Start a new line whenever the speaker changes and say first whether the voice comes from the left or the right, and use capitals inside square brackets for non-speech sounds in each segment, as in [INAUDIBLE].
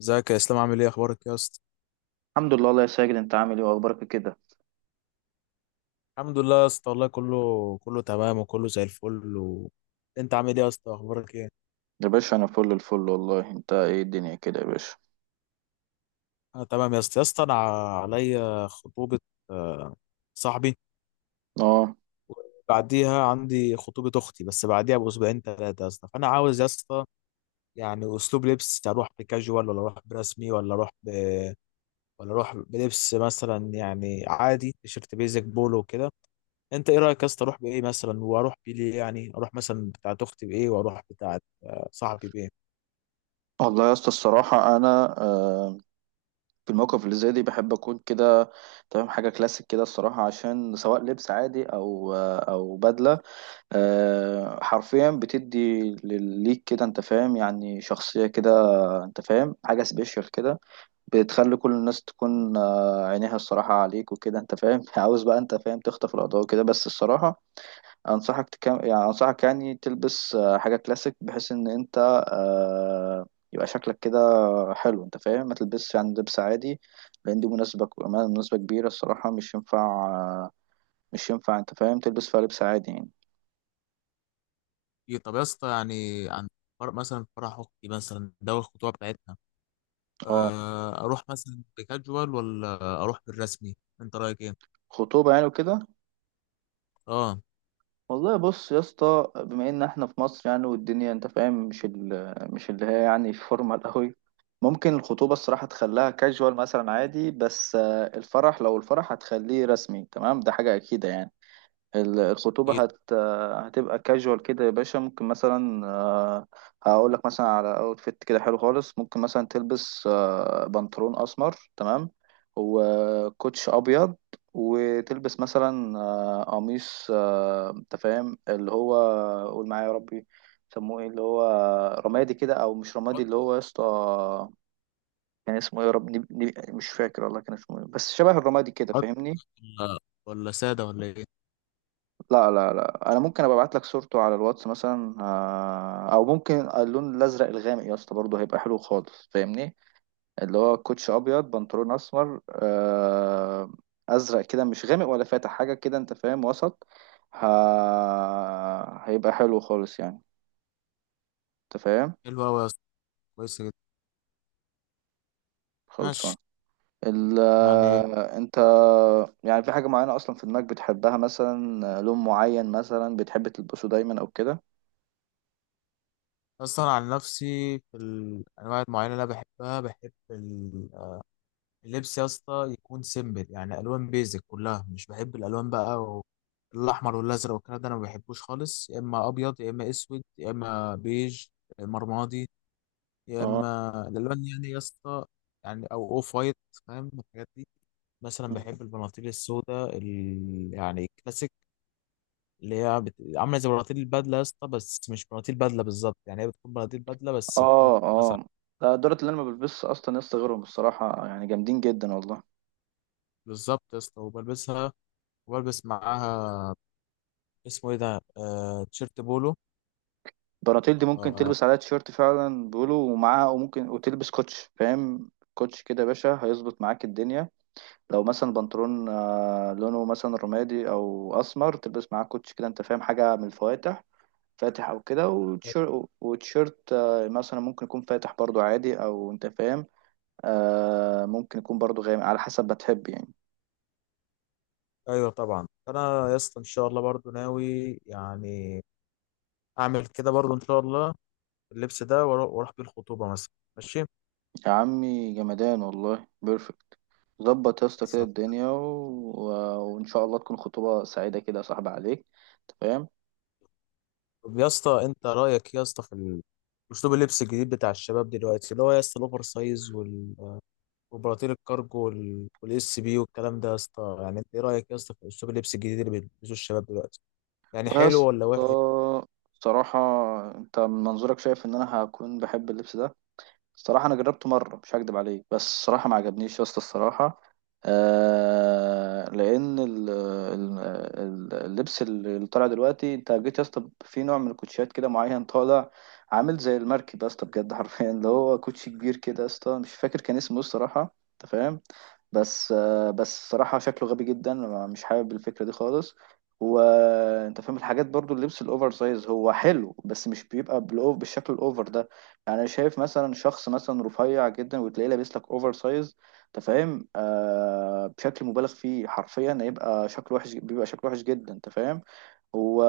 left: ازيك يا اسلام، عامل ايه؟ اخبارك يا اسطى؟
right: الحمد لله الله يا ساجد، انت عامل ايه واخبارك كده؟
left: الحمد لله يا اسطى، والله كله كله تمام وكله زي الفل انت عامل ايه يا اسطى؟ اخبارك ايه؟
right: يا باشا انا فل الفل والله، انت ايه الدنيا كده يا باشا؟
left: انا تمام يا اسطى، يا اسطى انا عليا خطوبه. آه، صاحبي.
right: اه،
left: بعديها عندي خطوبه اختي، بس بعديها باسبوعين ثلاثه يا اسطى. فانا عاوز يا اسطى يعني اسلوب لبس، اروح بكاجوال ولا اروح برسمي ولا اروح ولا اروح بلبس مثلا يعني عادي تيشيرت بيزك بولو وكده. انت ايه رايك يا اسطى؟ اروح بايه مثلا؟ واروح بيه ليه؟ يعني اروح مثلا بتاعه اختي بايه؟ واروح بتاعه صاحبي بايه؟
right: والله يا اسطى الصراحه انا في الموقف اللي زي دي بحب اكون كده تمام. حاجه كلاسيك كده الصراحه، عشان سواء لبس عادي او بدله، حرفيا بتدي ليك كده انت فاهم، يعني شخصيه كده، انت فاهم، حاجه سبيشال كده. بتخلي كل الناس تكون عينيها الصراحه عليك وكده انت فاهم [LAUGHS] عاوز بقى انت فاهم تخطف الاضواء كده، بس الصراحه انصحك يعني تلبس حاجه كلاسيك، بحيث ان انت آه، يبقى شكلك كده حلو. انت فاهم ما تلبسش يعني لبس عادي، لان دي مناسبه مناسبه كبيره الصراحه، مش ينفع انت فاهم تلبس فيها لبس عادي يعني.
left: إيه، طب يا اسطى يعني عن مثلا فرح اختي مثلا، ده الخطوبه بتاعتنا.
right: اه،
left: اروح مثلا بكاجوال ولا اروح بالرسمي؟ انت رايك ايه؟
right: خطوبه يعني وكده.
left: اه.
right: والله بص يا اسطى، بما ان احنا في مصر يعني، والدنيا انت فاهم مش اللي هي يعني فورمال [LAUGHS] قوي. ممكن الخطوبة الصراحة تخليها كاجوال مثلا عادي، بس الفرح لو الفرح هتخليه رسمي تمام ده حاجة أكيدة يعني. الخطوبة
left: ايه؟
right: هتبقى كاجوال كده يا باشا. ممكن مثلا هقول لك مثلا على اوتفيت كده حلو خالص، ممكن مثلا تلبس بنطلون أسمر تمام وكوتش أبيض، وتلبس مثلا قميص أنت فاهم اللي هو، قول معايا يا ربي، سموه ايه اللي هو رمادي كده او مش رمادي،
left: بط-
right: اللي هو يا اسطى كان اسمه ايه يا رب، مش فاكر والله كان اسمه ايه، بس شبه الرمادي كده
left: بط-
right: فاهمني.
left: ولا، ولا ساده ولا ايه؟
right: لا، لا، لا، انا ممكن ابقى ابعت لك صورته على الواتس مثلا، او ممكن اللون الازرق الغامق يا اسطى برضه هيبقى حلو خالص فاهمني. اللي هو كوتش ابيض، بنطلون اسمر، ازرق كده مش غامق ولا فاتح، حاجه كده انت فاهم وسط. ه- هيبقى حلو خالص يعني انت فاهم.
left: حلو قوي يا اسطى، كويسه جدا. ماشي.
right: خلصان. ال
left: يعني
right: آه، انت يعني في حاجه معينه اصلا في دماغك بتحبها مثلا، لون معين مثلا بتحب تلبسه دايما او كده؟
left: اصلا عن نفسي في الانواع المعينه اللي انا بحب اللبس يا اسطى يكون سيمبل، يعني الوان بيزك كلها، مش بحب الالوان بقى الاحمر والازرق والكلام ده انا ما بحبوش خالص، يا اما ابيض يا اما اسود يا اما بيج يا اما رمادي يا
right: اه،
left: اما الالوان يعني يا اسطى، يعني او اوف وايت، فاهم الحاجات دي. مثلا بحب البناطيل السوداء يعني الكلاسيك، اللي هي عامله زي بناطيل البدله يا اسطى، بس مش بناطيل بدله بالظبط. يعني هي بتكون بناطيل بدله بس بتكون
right: اه، اه،
left: واسعه.
right: ده الدرات اللي انا ما بلبسش اصلا يا اسطى غيرهم الصراحه، يعني جامدين جدا والله.
left: بالظبط يا اسطى، وبلبسها وبلبس معاها، اسمه ايه ده، آه، تيشيرت بولو.
right: البناطيل دي ممكن
left: آه،
right: تلبس عليها تيشيرت فعلا بيقولوا، ومعاها وممكن وتلبس كوتش، فاهم كوتش كده يا باشا هيظبط معاك الدنيا. لو مثلا بنطلون لونه مثلا رمادي او اسمر، تلبس معاه كوتش كده انت فاهم، حاجه من الفواتح فاتح او كده، وتيشيرت مثلا ممكن يكون فاتح برضو عادي او انت فاهم، ممكن يكون برضو غامق على حسب ما تحب يعني.
left: ايوه طبعا انا يا اسطى ان شاء الله برضو ناوي يعني اعمل كده برضو ان شاء الله، اللبس ده واروح بيه الخطوبه مثلا. ماشي.
right: يا عمي جمدان والله بيرفكت، ظبط يا اسطى كده
left: خلصان.
right: الدنيا وان شاء الله تكون خطوبه سعيده كده يا صاحبي عليك، أنت فاهم.
left: طب يا اسطى، انت رايك يا اسطى في اسلوب اللبس الجديد بتاع الشباب دلوقتي، اللي هو يا اسطى الاوفر سايز وبراطيل الكارجو والاس بي والكلام ده يا اسطى؟ يعني انت ايه رايك يا اسطى في اسلوب اللبس الجديد اللي بيلبسوه الشباب دلوقتي؟ يعني
right: يا
left: حلو
right: اسطى
left: ولا وحش؟
right: بصراحه، انت من منظورك شايف ان انا هكون بحب اللبس ده؟ الصراحة أنا جربته مرة مش هكدب عليك، بس الصراحة ما عجبنيش يا اسطى الصراحة. لأن اللبس اللي طالع دلوقتي، أنت جيت يا اسطى في نوع من الكوتشيات كده معين طالع عامل زي المركب يا اسطى بجد [LAUGHS] حرفيا اللي هو كوتشي كبير كده يا اسطى مش فاكر كان اسمه إيه الصراحة أنت فاهم. بس الصراحة شكله غبي جدا، مش حابب الفكرة دي خالص. وانت فاهم الحاجات برضو، اللبس الاوفر سايز هو حلو، بس مش بيبقى بالشكل الاوفر ده. يعني أنا شايف مثلا شخص مثلا رفيع جدا وتلاقيه لابس لك اوفر سايز انت فاهم، بشكل مبالغ فيه، حرفيا هيبقى شكله وحش، بيبقى شكله وحش جدا انت فاهم هو.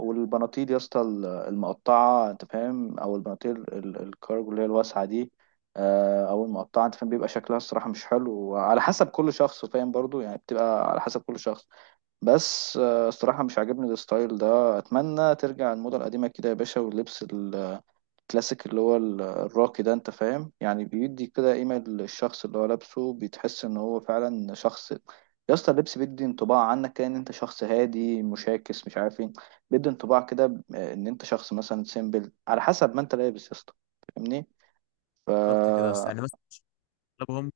right: والبناطيل يا اسطى المقطعة انت فاهم، او البناطيل الكارجو اللي هي الواسعة دي، او المقطعة انت فاهم، بيبقى شكلها الصراحة مش حلو، وعلى حسب كل شخص فاهم برضو يعني، بتبقى على حسب كل شخص. بس الصراحة مش عاجبني الستايل ده، اتمنى ترجع الموضة القديمة كده يا باشا، واللبس الكلاسيك اللي هو الراقي ده انت فاهم، يعني بيدي كده قيمة للشخص اللي هو لابسه، بتحس ان هو فعلا شخص. يا اسطى اللبس بيدي انطباع عنك كده ان انت شخص هادي، مشاكس، مش عارف ايه، بيدي انطباع كده ان انت شخص مثلا سيمبل على حسب ما انت لابس يا اسطى، فاهمني.
left: بالظبط كده يا اسطى،
right: فا
left: يعني مثلا اغلبهم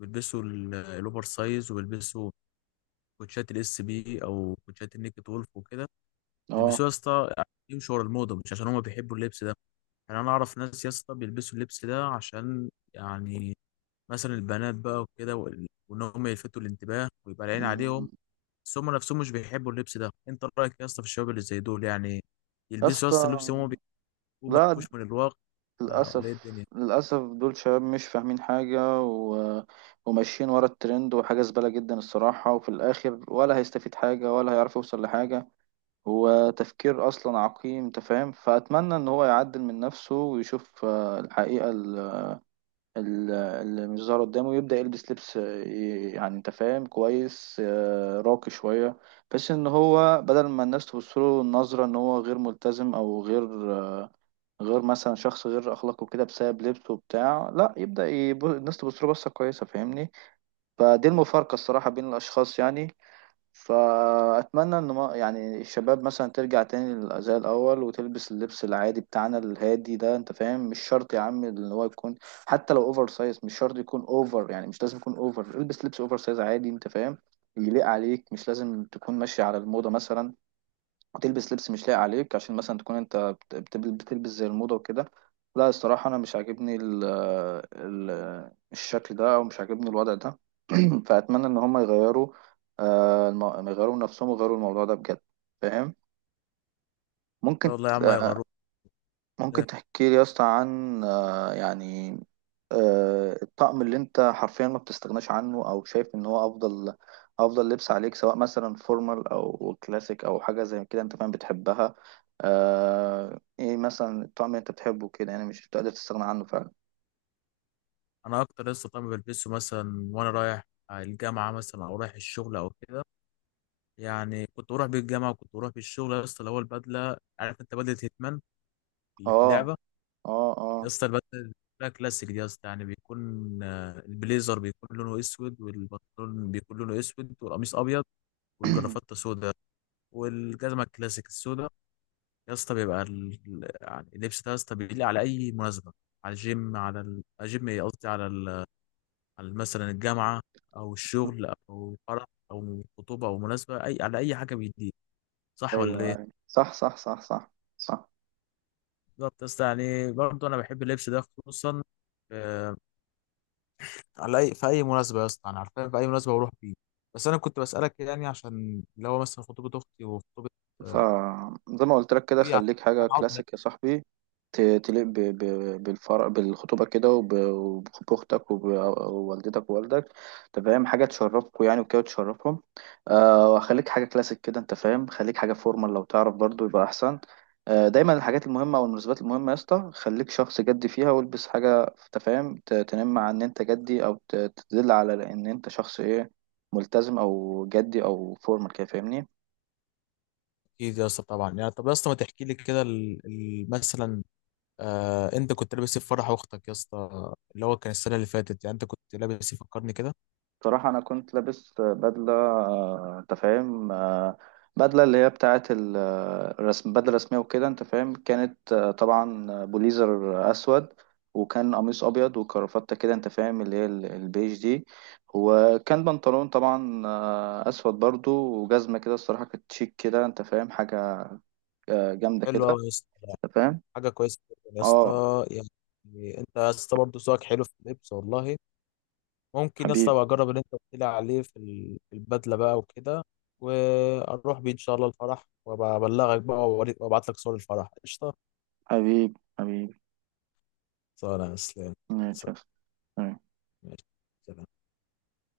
left: بيلبسوا الاوفر سايز، وبيلبسوا كوتشات الاس بي او كوتشات النيكد وولف وكده.
right: اه.
left: بيلبسوه يا اسطى عشان يمشوا ورا الموضه، مش عشان هما بيحبوا اللبس ده. يعني انا اعرف ناس يا اسطى بيلبسوا اللبس ده عشان يعني مثلا البنات بقى وكده، وان هم يلفتوا الانتباه ويبقى العين عليهم.
right: مم.
left: بس هم نفسهم مش بيحبوا اللبس ده. انت رايك يا اسطى في الشباب اللي زي دول؟ يعني
right: يا
left: يلبسوا يا اسطى
right: اسطى،
left: اللبس اللي هم بيحبوه، ما
right: لا،
left: يخافوش من الواقع. ولا ايه
right: للأسف.
left: الدنيا؟ ان
right: للأسف دول شباب مش فاهمين حاجة، وماشيين ورا الترند، وحاجة زبالة جدا الصراحة، وفي الآخر ولا هيستفيد حاجة ولا هيعرف يوصل لحاجة. هو تفكير أصلا عقيم أنت فاهم، فأتمنى إن هو يعدل من نفسه ويشوف الحقيقة اللي مش ظاهرة قدامه، ويبدأ يلبس لبس يعني أنت فاهم كويس، راقي شوية، بحيث إن هو بدل ما الناس تبص له نظرة إن هو غير ملتزم، أو غير مثلا شخص غير اخلاقه كده بسبب لبسه وبتاع، لا يبدا الناس تبص له بصه كويسه فاهمني. فدي المفارقه الصراحه بين الاشخاص يعني. فاتمنى ان ما يعني الشباب مثلا ترجع تاني زي الاول وتلبس اللبس العادي بتاعنا الهادي ده انت فاهم. مش شرط يا عم ان هو يكون حتى لو اوفر سايز، مش شرط يكون اوفر يعني، مش لازم يكون اوفر. البس لبس اوفر سايز عادي انت فاهم، يليق عليك، مش لازم تكون ماشي على الموضه مثلا وتلبس لبس مش لايق عليك عشان مثلا تكون انت بتلبس زي الموضة وكده. لا، الصراحة انا مش عاجبني ال ال الشكل ده، او مش عاجبني الوضع ده. [CLEARS THROAT] فاتمنى ان هم يغيروا من نفسهم، ويغيروا الموضوع ده بجد، فاهم؟ ممكن
left: شاء الله يا عم هيغيروك.
right: ممكن تحكي لي يا اسطى عن يعني الطقم اللي انت حرفيا ما بتستغناش عنه، او شايف ان هو افضل افضل لبس عليك، سواء مثلا فورمال او كلاسيك او حاجه زي كده انت فاهم بتحبها؟ ايه مثلا الطقم اللي انت بتحبه كده يعني مش بتقدر تستغنى عنه فعلا؟
left: انا اكتر لسه طبعا بلبسه، مثلا وانا رايح الجامعه مثلا او رايح الشغل او كده. يعني كنت بروح بيه الجامعه وكنت بروح بيه الشغل يا اسطى، اللي هو البدله. عارف انت بدله هيتمان اللي في
right: اه،
left: اللعبه؟
right: اه،
left: يا
right: اه.
left: اسطى البدله بقى كلاسيك دي يا اسطى، يعني بيكون البليزر بيكون لونه اسود، والبنطلون بيكون لونه اسود، والقميص ابيض، والجرافته سودا، والجزمه الكلاسيك السودا يا اسطى. بيبقى يعني اللبس ده يا اسطى بيليق على اي مناسبه، على الجيم، على الجيم ايه، قصدي على على مثلا الجامعه او الشغل
right: [CLEARS THROAT]
left: او فرح او خطوبه او مناسبه اي، على اي حاجه بيليق. صح ولا
right: ايوه أيوة.
left: ايه؟
right: صح، صح، صح، صح، صح.
left: بالظبط يا اسطى، يعني برضه انا بحب اللبس ده خصوصا آه، على اي، في اي مناسبه يا اسطى، انا عارفين في اي مناسبه بروح فيه. بس انا كنت بسالك يعني عشان اللي هو مثلا خطوبه اختي وخطوبه
right: فزي ما قلت لك كده
left: اخوي، عشان
right: خليك حاجة
left: انا عاوز.
right: كلاسيك يا صاحبي، تليق بالفرح بالخطوبة كده، وبأختك ووالدتك ووالدك. أنت فاهم حاجة تشرفكوا يعني وكده تشرفهم. وخليك حاجة كلاسيك كده أنت فاهم، خليك حاجة فورمال لو تعرف برضو يبقى أحسن. دايما الحاجات المهمة أو المناسبات المهمة يا اسطى، خليك شخص جدي فيها والبس حاجة أنت فاهم تنم عن إن أنت جدي، أو تدل على إن أنت شخص إيه، ملتزم أو جدي أو فورمال كده فاهمني.
left: اكيد يا اسطى طبعا، يعني طب يا اسطى ما تحكي لي كده مثلا، انت كنت لابس ايه في فرح اختك يا اسطى، اللي هو كان السنه اللي فاتت؟ يعني انت كنت لابس ايه؟ فكرني كده.
right: صراحة أنا كنت لابس بدلة أنت فاهم، بدلة اللي هي بتاعة الرسم، بدلة رسمية وكده أنت فاهم. كانت طبعا بوليزر أسود، وكان قميص أبيض وكرافتة كده أنت فاهم اللي هي البيج دي، وكان بنطلون طبعا أسود برضو، وجزمة كده. الصراحة كانت شيك كده أنت فاهم، حاجة جامدة
left: حلو
right: كده،
left: قوي يا اسطى،
right: أنت فاهم.
left: حاجه كويسه جداً يا
right: اه،
left: اسطى يعني. انت يا اسطى برضه ذوقك حلو في اللبس، والله. ممكن يا اسطى
right: حبيب
left: ابقى اجرب اللي انت قلت لي عليه في في البدله بقى وكده، واروح بيه ان شاء الله الفرح، وابلغك بقى، وابعت لك صور الفرح. قشطه.
right: حبيب حبيب.
left: سلام يا اسلام.
right: ماشي.
left: سلام. ماشي. سلام.